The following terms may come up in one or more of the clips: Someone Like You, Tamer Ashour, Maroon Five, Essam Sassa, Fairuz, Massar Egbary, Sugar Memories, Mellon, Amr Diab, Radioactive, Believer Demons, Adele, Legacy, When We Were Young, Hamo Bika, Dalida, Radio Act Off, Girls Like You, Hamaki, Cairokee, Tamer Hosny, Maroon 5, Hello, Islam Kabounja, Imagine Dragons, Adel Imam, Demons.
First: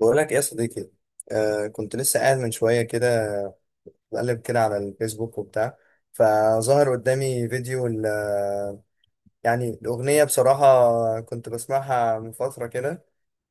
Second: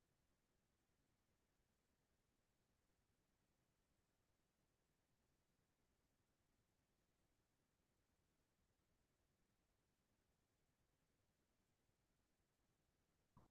بقول لك ايه يا صديقي. كنت لسه قاعد من شويه كده، بقلب كده على الفيسبوك وبتاع. فظهر قدامي فيديو يعني الاغنيه، بصراحه كنت بسمعها من فتره كده.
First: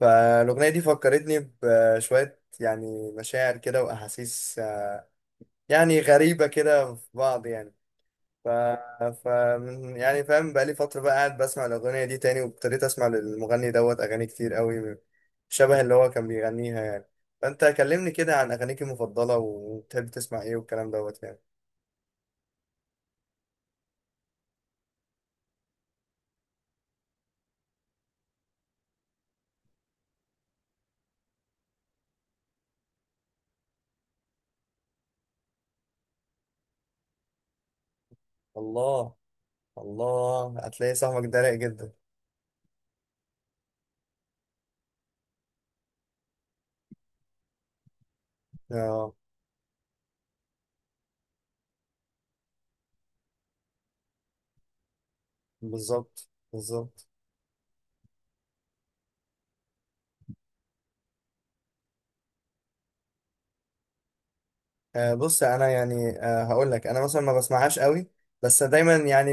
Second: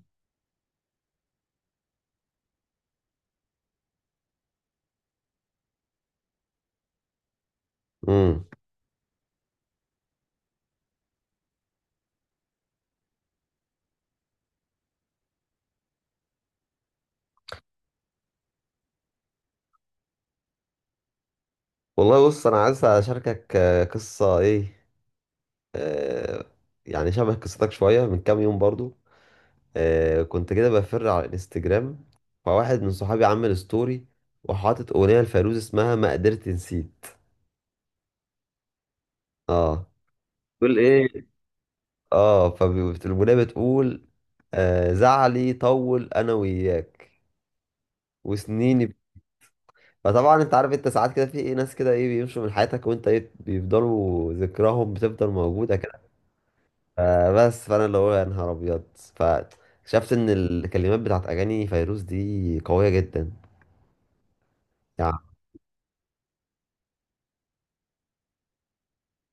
فالاغنيه دي فكرتني بشويه، يعني مشاعر كده واحاسيس يعني غريبه كده في بعض يعني. امم ف... ف يعني فاهم، بقالي فترة بقى قاعد بسمع الأغنية دي تاني، وابتديت أسمع للمغني دوت أغاني كتير قوي، شبه اللي هو كان بيغنيها يعني. فأنت كلمني كده عن أغانيك المفضلة وبتحب تسمع إيه والكلام دوت يعني. والله بص انا عايز اشاركك قصه ايه. آه، يعني شبه قصتك شويه من كام يوم برضو. آه كنت كده بفر على الانستجرام، فواحد من صحابي عمل ستوري وحاطط اغنيه لفيروز اسمها ما قدرت نسيت. الله. اه الله، تقول هتلاقي ايه؟ صاحبك ده رايق جدا. اه فالاغنيه بتقول آه، زعلي طول انا وياك وسنيني ب- اه، فطبعا انت عارف، انت ساعات كده في ايه ناس كده ايه بيمشوا من حياتك وانت ايه بيفضلوا ذكراهم بتفضل موجوده. بالظبط بالظبط. فبس فانا اللي هو يا نهار ابيض، فاكتشفت ان الكلمات بتاعت اغاني فيروز دي قويه جدا يعني. بص أنا يعني، هقول لك أنا مثلا ما بسمعهاش قوي. بس دايما يعني،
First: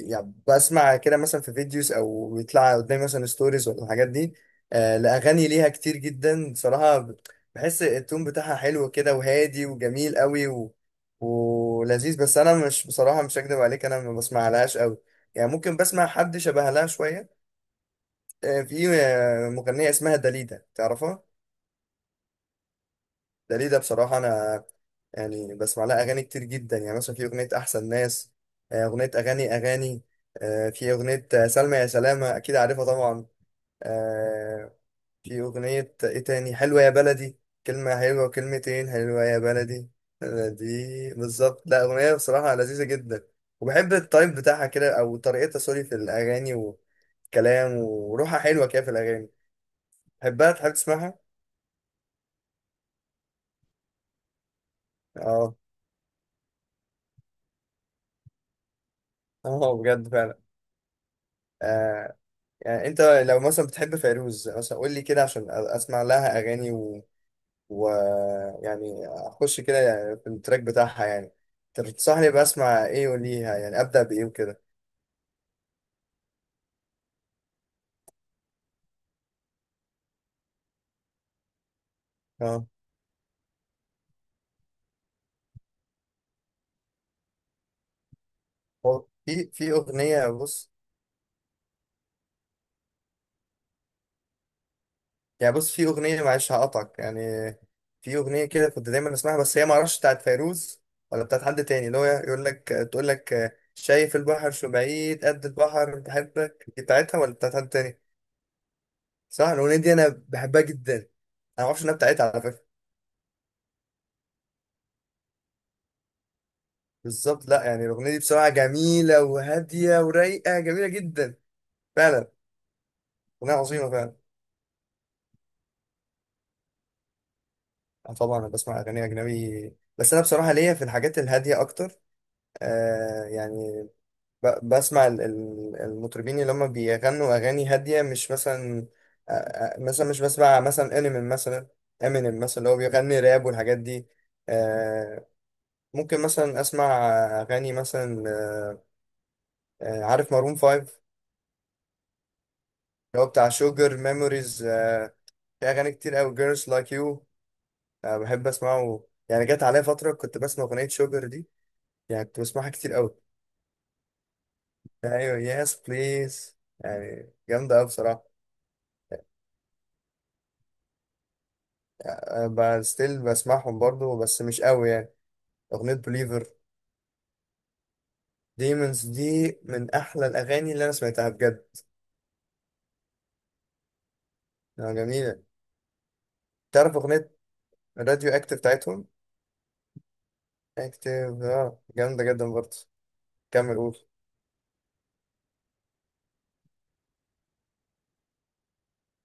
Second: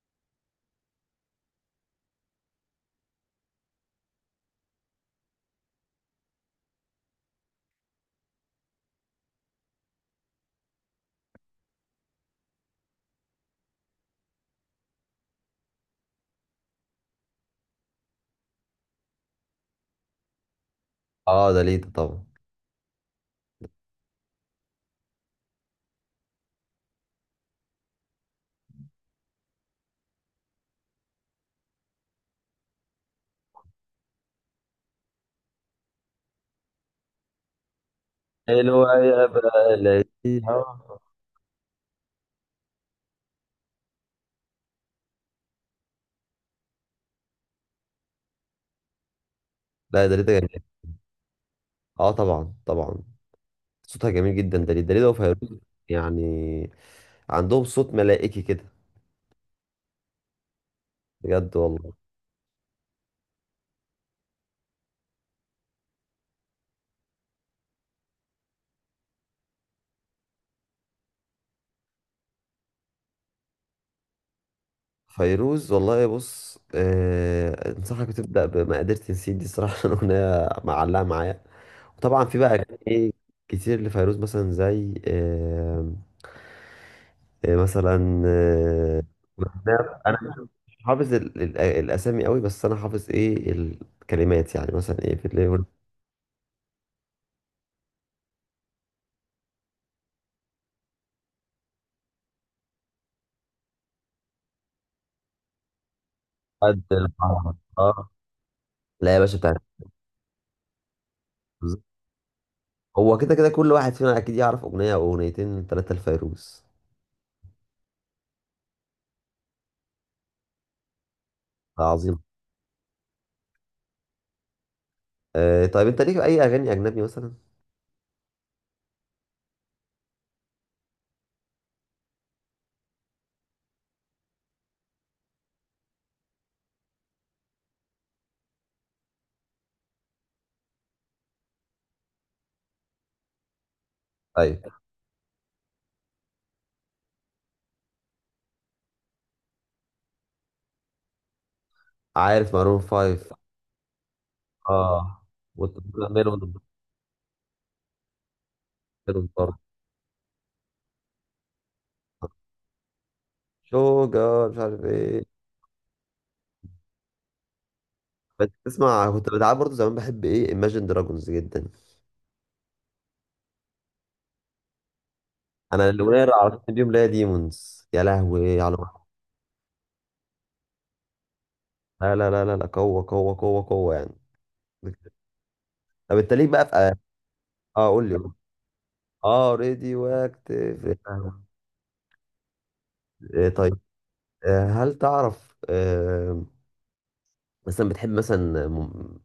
يعني بسمع كده مثلا في فيديوز او بيطلع قدامي مثلا ستوريز ولا الحاجات دي. لاغاني ليها كتير جدا بصراحه، بحس التون بتاعها حلو كده وهادي وجميل قوي ولذيذ. بس انا مش بصراحه، مش هكدب عليك، انا ما بسمعلهاش قوي. يعني ممكن بسمع حد شبه لها شويه. في مغنيه اسمها داليدا، تعرفها؟ اه داليدا طبعا. ده ليه ده بصراحة أنا، يعني بسمع لها أغاني كتير جدا، يعني مثلا في أغنية أحسن ناس. أغنية أغاني أغاني. في أغنية، سلمى يا سلامة، أكيد عارفها طبعا. آه، في أغنية إيه تاني، حلوة يا بلدي. كلمة حلوة وكلمتين، حلوة حلوة يا يا بلدي. بلدي دي آه. بالظبط، لا أغنية بصراحة لذيذة جدا. وبحب التايب بتاعها كده، أو طريقتها، سوري، في الأغاني، والكلام وروحها حلوة كده في الأغاني. لا داليدا بحبها، جميل. تحب تسمعها؟ اه طبعا طبعا، صوتها جميل جدا، داليدا اه. وفيروز يعني، عندهم صوت ملائكي كده. اه، بجد فعلا. بجد والله. آه، يعني انت لو مثلا بتحب فيروز مثلا، قول لي كده عشان اسمع لها اغاني و... يعني اخش كده، يعني في التراك بتاعها يعني، تنصحني بسمع ايه وليها، يعني ابدا بايه وكده؟ فيروز والله بص، آه انصحك تبدا بما قدرت نسيت دي صراحه، الاغنيه معلقه معايا. وطبعا في بقى اه. اغاني كتير لفيروز مثلا زي آه إيه مثلا آه، هو في انا اغنيه، بص مش حافظ الاسامي قوي، بس انا حافظ ايه الكلمات يعني مثلا ايه في يعني، الليفر. بص، في اغنيه، معلش هقطعك يعني. في اغنيه كده كنت دايما اسمعها، بس هي ما اعرفش بتاعت فيروز ولا بتاعت حد تاني، اللي هو يقول لك تقول لك شايف البحر شو بعيد قد البحر بحبك، دي قد بتاعتها ولا البحر بتاعت حد تاني؟ اه. لا يا باشا صح، بتاعت الاغنيه دي انا بحبها جدا، انا ما الفيروز. اعرفش انها بتاعتها على فكره. هو كده كده كل واحد فينا اكيد يعرف اغنيه او اغنيتين ثلاثه لفيروز. بالظبط، لا يعني الاغنيه دي بصراحه جميله وهاديه ورايقه، جميله جدا. ده عظيم. فعلا، اغنيه عظيمه فعلا. آه طيب انت ليك اي اغاني اجنبي مثلا؟ طبعا انا بسمع اغاني اجنبي، بس انا بصراحه ليا في الحاجات الهاديه اكتر. آه يعني بسمع المطربين اللي هم بيغنوا اغاني هاديه، مش مثلا، مثلا مش بسمع مثلا انمي مثلا، امينيم مثلا اللي هو بيغني راب والحاجات دي. طيب آه ممكن مثلا اسمع اغاني مثلا، عارف مارون فايف، عارف مارون اللي هو فايف. بتاع شوجر ميموريز. اه في اغاني وميلون كتير قوي، ميلون. جيرلز لايك يو، بحب اسمعه. يعني برضه جت عليا فتره كنت بسمع اغنيه شوجر دي، يعني كنت بسمعها كتير قوي. شوجر مش عارف ايه. ايوه، يس بليز، يعني جامده قوي بصراحه. بس تسمع كنت بتعب برضه زمان، بحب ايه Imagine Dragons جدا. ستيل بسمعهم برضو بس مش قوي يعني. انا اغنيه الاغنيه اللي بليفر، عرفتني اليوم اللي هي ديمونز، يا لهوي على الوحش. ديمونز دي من احلى الاغاني اللي انا سمعتها بجد. لا لا لا لا لا، قوه قوه قوه قوه يعني. جميله. طب انت ليك بقى في اه، تعرف اغنيه قول لي راديو قول. اكتف بتاعتهم؟ اه راديو اكتيف. اكتف، اه، جامده جدا برضه. كمل طيب قول. هل تعرف مثلا بتحب مثلا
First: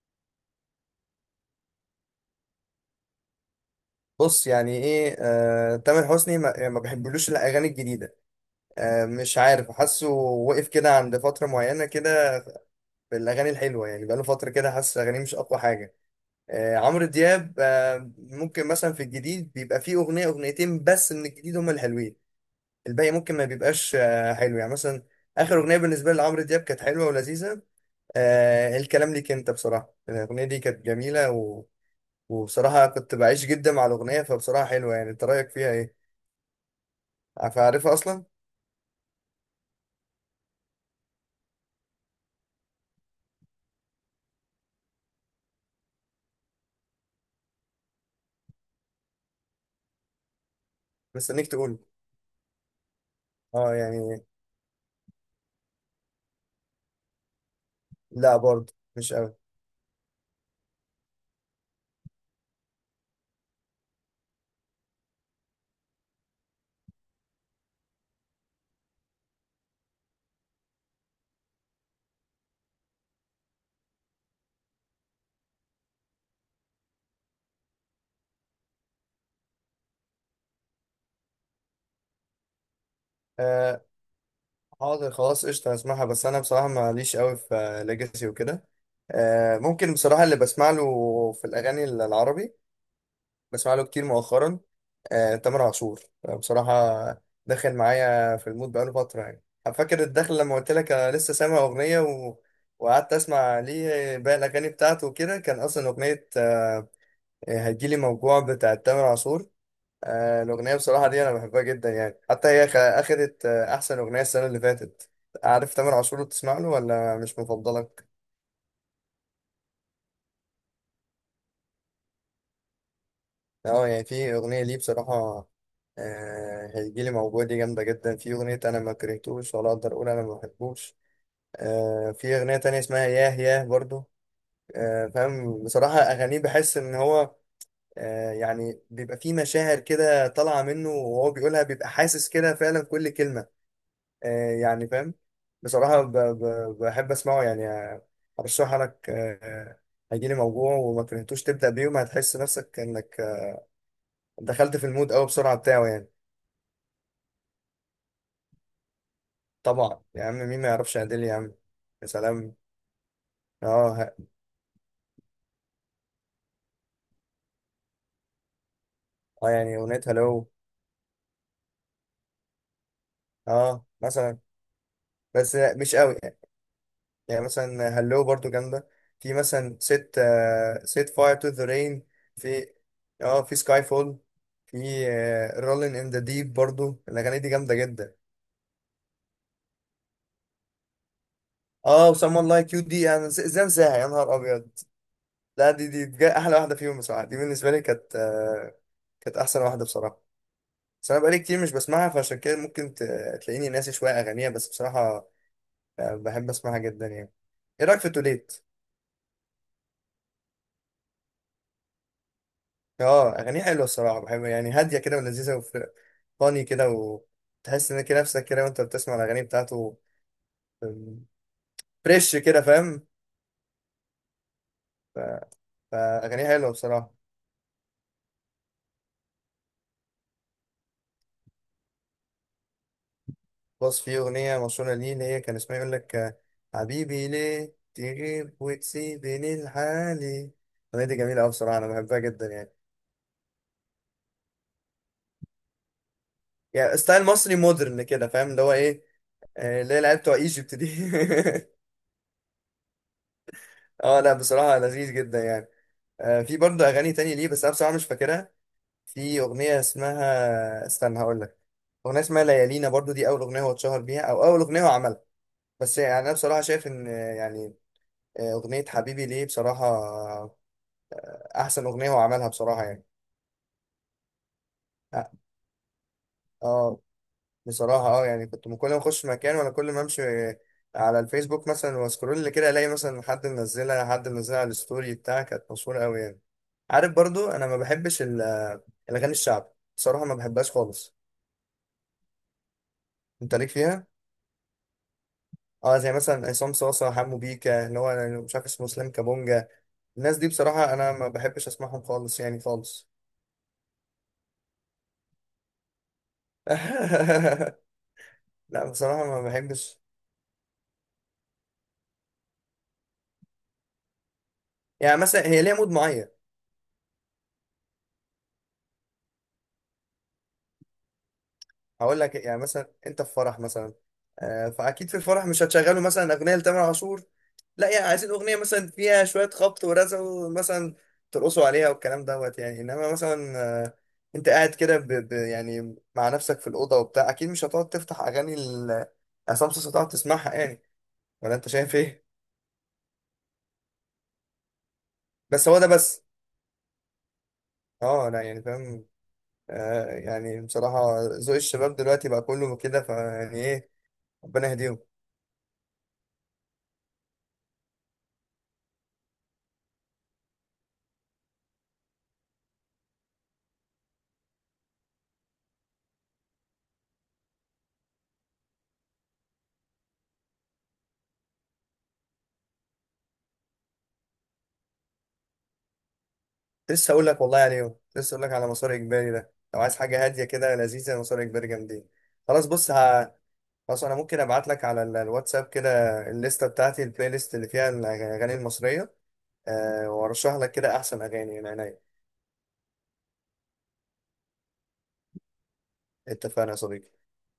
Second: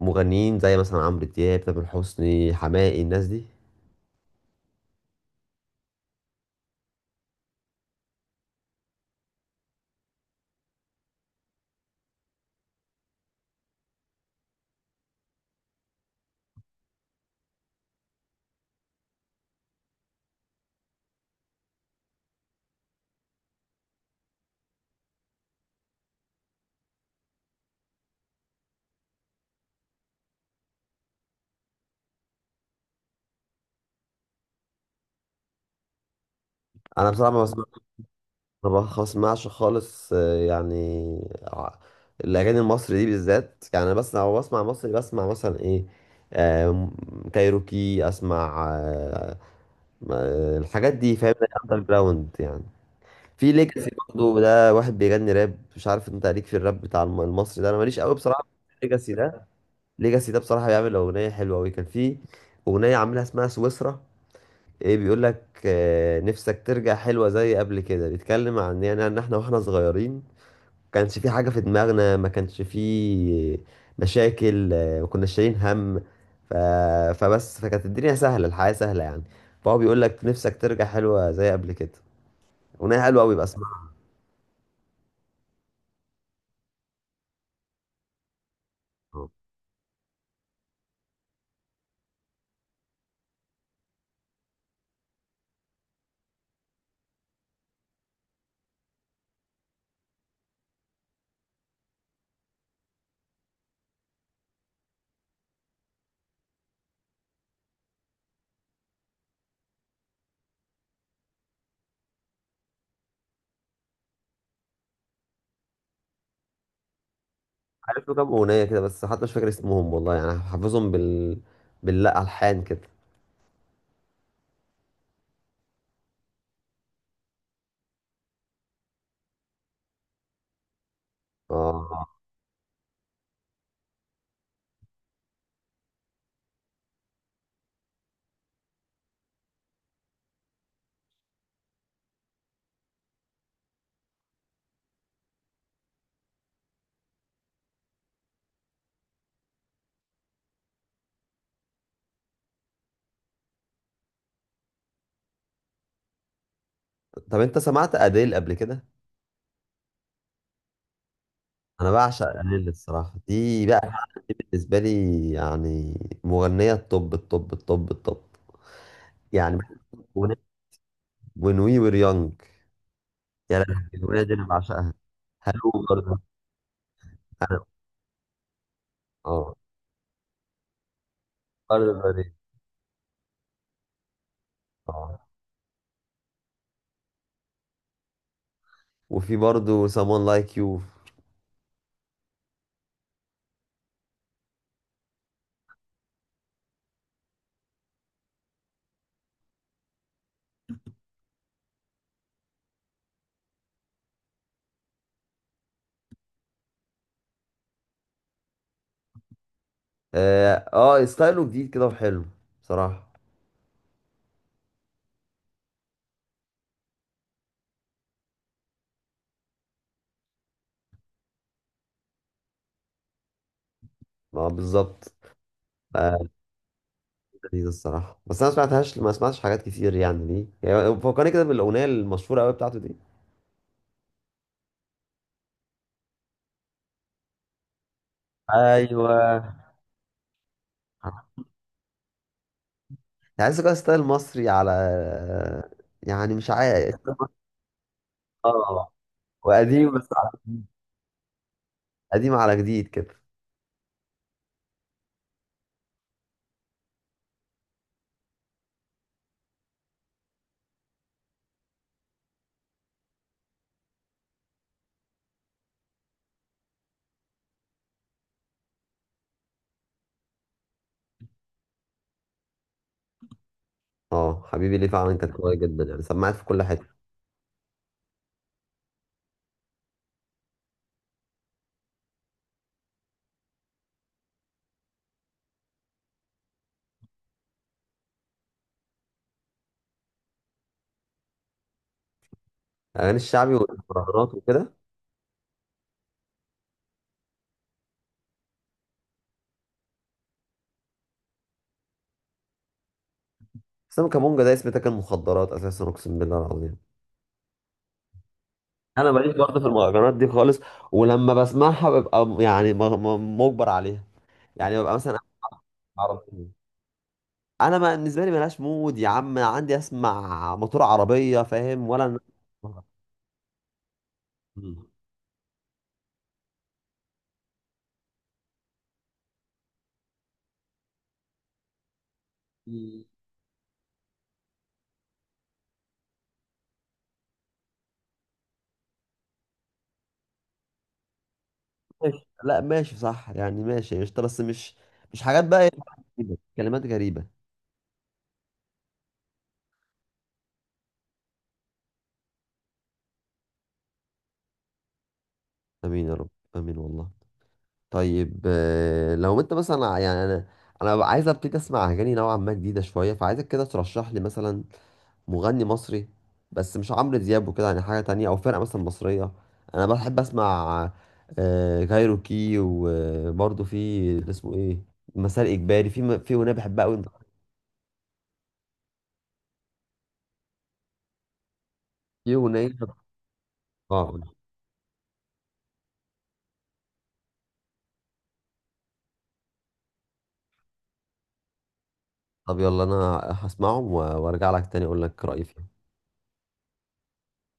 مغنيين زي مثلا عمرو دياب، تامر حسني، حماقي، الناس دي. بص يعني ايه، تامر حسني ما, يعني ما بحبلوش الاغاني الجديده. مش عارف، حاسه وقف كده عند فتره معينه كده بالاغاني الحلوه، يعني بقاله فتره كده حاسس اغانيه مش اقوى حاجه. عمرو دياب، ممكن مثلا في الجديد بيبقى فيه اغنيه اغنيتين بس من الجديد هم الحلوين، الباقي ممكن ما بيبقاش حلو يعني. مثلا اخر اغنيه بالنسبه لي لعمرو دياب كانت حلوه ولذيذه. الكلام ليك انت بصراحه الاغنيه دي كانت جميله، وبصراحه كنت بعيش جدا مع الاغنيه، فبصراحه حلوه، يعني انت رايك فيها ايه؟ انا بصراحه ما بس- عارفها اصلا؟ انا ما بسمعش خالص يعني ع- الاغاني المصري دي بالذات يعني، انا بس لو بسمع مصري بسمع مثلا ايه آم، كايروكي اسمع الحاجات دي فاهم. مستنيك تقول. اندر جراوند يعني. في اه ليجاسي يعني، برضه ده واحد بيغني راب، مش عارف انت ليك في الراب بتاع المصري ده، انا ماليش قوي لا بصراحه برضه في ليجاسي مش قوي. ده. ليجاسي ده بصراحه بيعمل اغنيه حلوه قوي، كان في اغنيه عاملها اسمها سويسرا، ايه بيقول لك نفسك ترجع حلوة زي قبل كده، بيتكلم عن يعني ان احنا واحنا صغيرين كانش في حاجة في دماغنا، ما كانش في مشاكل، ما كناش شايلين هم ف... فبس فكانت الدنيا سهلة، الحياة سهلة يعني، فهو بيقول لك نفسك ترجع حلوة زي قبل كده. أغنية حلوة أوي بقى آه اسمعها. حاضر خلاص قشطه هسمعها، بس انا بصراحه ماليش قوي في ليجاسي وكده. ممكن بصراحه اللي بسمع له في الاغاني العربي، بسمع له كتير مؤخرا. تامر عاشور. بصراحه داخل معايا في المود بقاله فتره، يعني فاكر الدخل لما قلت لك انا لسه سامع اغنيه وقعدت اسمع ليه باقي الاغاني بتاعته وكده، كان اصلا اغنيه هتجيلي موجوع بتاعت تامر عاشور. الأغنية بصراحة دي أنا بحبها جدا يعني، حتى هي أخدت أحسن أغنية السنة اللي فاتت. عارف تامر عاشور، بتسمع له ولا مش عارف مفضلك؟ له كام أغنية كده، بس حتى مش فاكر اسمهم والله، يعني حافظهم بال، باللا ألحان كده. أه يعني، في أغنية ليه بصراحة، هيجيلي موجوع، دي جامدة جدا. في أغنية أنا ما كرهتوش، ولا أقدر أقول أنا ما بحبوش. اه في أغنية تانية اسمها ياه ياه برضو. فاهم، بصراحة أغانيه بحس إن هو، يعني بيبقى فيه مشاعر كده طالعة منه، وهو بيقولها بيبقى حاسس كده فعلا كل كلمة. يعني فاهم. بصراحة بحب أسمعه يعني. أرشحها لك. هيجيلي موجوع وما كرهتوش، تبدأ بيهم هتحس نفسك إنك دخلت في المود أوي بسرعة بتاعه يعني. طب أنت سمعت أديل قبل كده؟ طبعا يا عم، مين ما يعرفش عادل يا عم؟ أنا يا بعشق سلام. أديل الصراحة دي اه بقى، ه- بالنسبة لي يعني مغنية الطب اه يعني. يعني أغنية هلو، When we were young، يا لهوي اه الأغنية دي مثلا، أنا بعشقها. بس هلو مش قوي برضه. يعني. يعني أنا مثلا هلو برضو جامدة. في أه. مثلا ست فاير تو ذا برضه رين، برضه. في، اه، في سكاي فول، في أه، رولين ان ذا ديب، برضو الأغاني دي جامدة جدا. وفي برضه someone like you. اه، وسام لايك كيو دي، انا ازاي انساها يا نهار ابيض. لا، دي بجد احلى واحده فيهم بصراحه، دي بالنسبه لي كانت، كانت احسن واحده بصراحه. بس انا بقالي كتير مش بسمعها، فعشان كده ممكن تلاقيني ناسي شويه اغانيها، بس بصراحه بحب اسمعها جدا يعني. ايه رايك في توليت؟ أه ستايله جديد كده وحلو بصراحة. اه اغانيها حلوه الصراحه، بحب يعني هاديه كده ولذيذه، وفاني كده، وتحس ان كده نفسك كده وانت بتسمع الاغاني بتاعته، فريش كده، فاهم؟ أه بالظبط. ف- آه، فاغانيها حلوه بصراحه. لذيذ الصراحة، بس أنا ما سمعتهاش، ما سمعتش حاجات كتير يعني، دي يعني فكرني كده بالأغنية المشهورة أوي بتاعته دي. بص في أغنية مشهورة ليه، اللي هي كان اسمها يقول لك، حبيبي ليه تغيب أيوه. وتسيبني لحالي. الأغنية دي جميلة أوي بصراحة، أنا بحبها جدا يعني. تحس كده ستايل مصري على، يعني مش عارف. يعني ستايل مصري مودرن كده، فاهم، اللي هو اه إيه، اللي وقديم هي بس العيال على، بتوع ايجيبت دي. قديم على جديد كده. اه لا بصراحة لذيذ جدا يعني. في برضه أغاني تانية ليه، بس أنا بصراحة مش فاكرها. في أغنية اسمها استنى، هقول لك أغنية اسمها ليالينا برضه، دي أول أغنية هو اتشهر بيها، أو أول أغنية هو عملها. بس يعني أنا بصراحة شايف إن، أغنية حبيبي ليه بصراحة احسن اغنيه هو عملها بصراحه يعني. اه حبيبي ليه فعلا اه. كانت قوية جدا، يعني سمعت في كل حتة. آه، بصراحه اه يعني كنت من كل ما اخش مكان، ولا كل ما امشي على الفيسبوك مثلا واسكرول كده، الاقي مثلا حد منزلها على الستوري بتاعها، كانت مشهوره قوي يعني. عارف برضو انا ما بحبش الاغاني الشعب، بصراحه ما بحبهاش خالص. اغاني الشعبي انت ليك فيها؟ والمهرجانات وكده، اه، زي مثلا عصام صاصا، حمو بيكا، اللي هو أنا مش عارف اسمه، اسلام كابونجا. الناس دي بصراحه انا ما بحبش اسمعهم خالص، يعني خالص. بس انا كمونجا ده اسم تاكل مخدرات اساسا، اقسم بالله العظيم. لا انا بصراحه ماليش ما برضه في بحبش. المهرجانات دي خالص، ولما بسمعها ببقى يعني مجبر عليها، يعني ببقى يعني مثلا، مثلا هي ليها مود معين. عربي، انا ما بالنسبه لي ملهاش مود يا عم، أنا عندي اسمع موتور عربيه فاهم ولا هقول لك يعني، مثلا انت في فرح مثلا، مم. فاكيد في الفرح مش هتشغلوا مثلا اغنيه لتامر عاشور. لا، يعني عايزين اغنيه مثلا فيها شويه خبط ورزع، ومثلا ترقصوا عليها والكلام دوت يعني. انما مثلا، آه، انت قاعد كده، يعني مع نفسك في الاوضه وبتاع، اكيد مش هتقعد تفتح اغاني عصام صاصا تقعد تسمعها يعني، ولا انت شايف ماشي. ايه؟ لا ماشي صح يعني، ماشي قشطه، بس مش مش حاجات بقى بس إيه، هو ده بس. كلمات غريبه. اه لا يعني فاهم. يعني بصراحه ذوق الشباب دلوقتي بقى كله كده، فيعني ايه، ربنا يهديهم. امين يا رب، امين والله. طيب لو انت مثلا انا ببقى عايز ابتدي اسمع اغاني نوعا ما جديده شويه، فعايزك كده ترشح لي مثلا مغني مصري، بس مش عمرو دياب وكده يعني، حاجه تانية او فرقه مثلا مصريه. انا بحب اسمع كايروكي وبرضه في اللي اسمه ايه، مسار اجباري، في اغنيه بحبها قوي. لسه اقول لك والله يعني يوم. لسه اقول لك على مسار اجباري ده، لو عايز حاجه هاديه كده لذيذه، مسار اجباري جامدين. في خلاص، اغنيه بص، خلاص انا اه ممكن ابعت لك على الواتساب كده الليسته بتاعتي، البلاي ليست اللي فيها الاغاني المصريه. أه وارشح لك كده احسن اغاني من عينيا. طب يلا انا هسمعهم وارجع لك تاني اقول لك رايي فيهم. اتفقنا يا صديقي.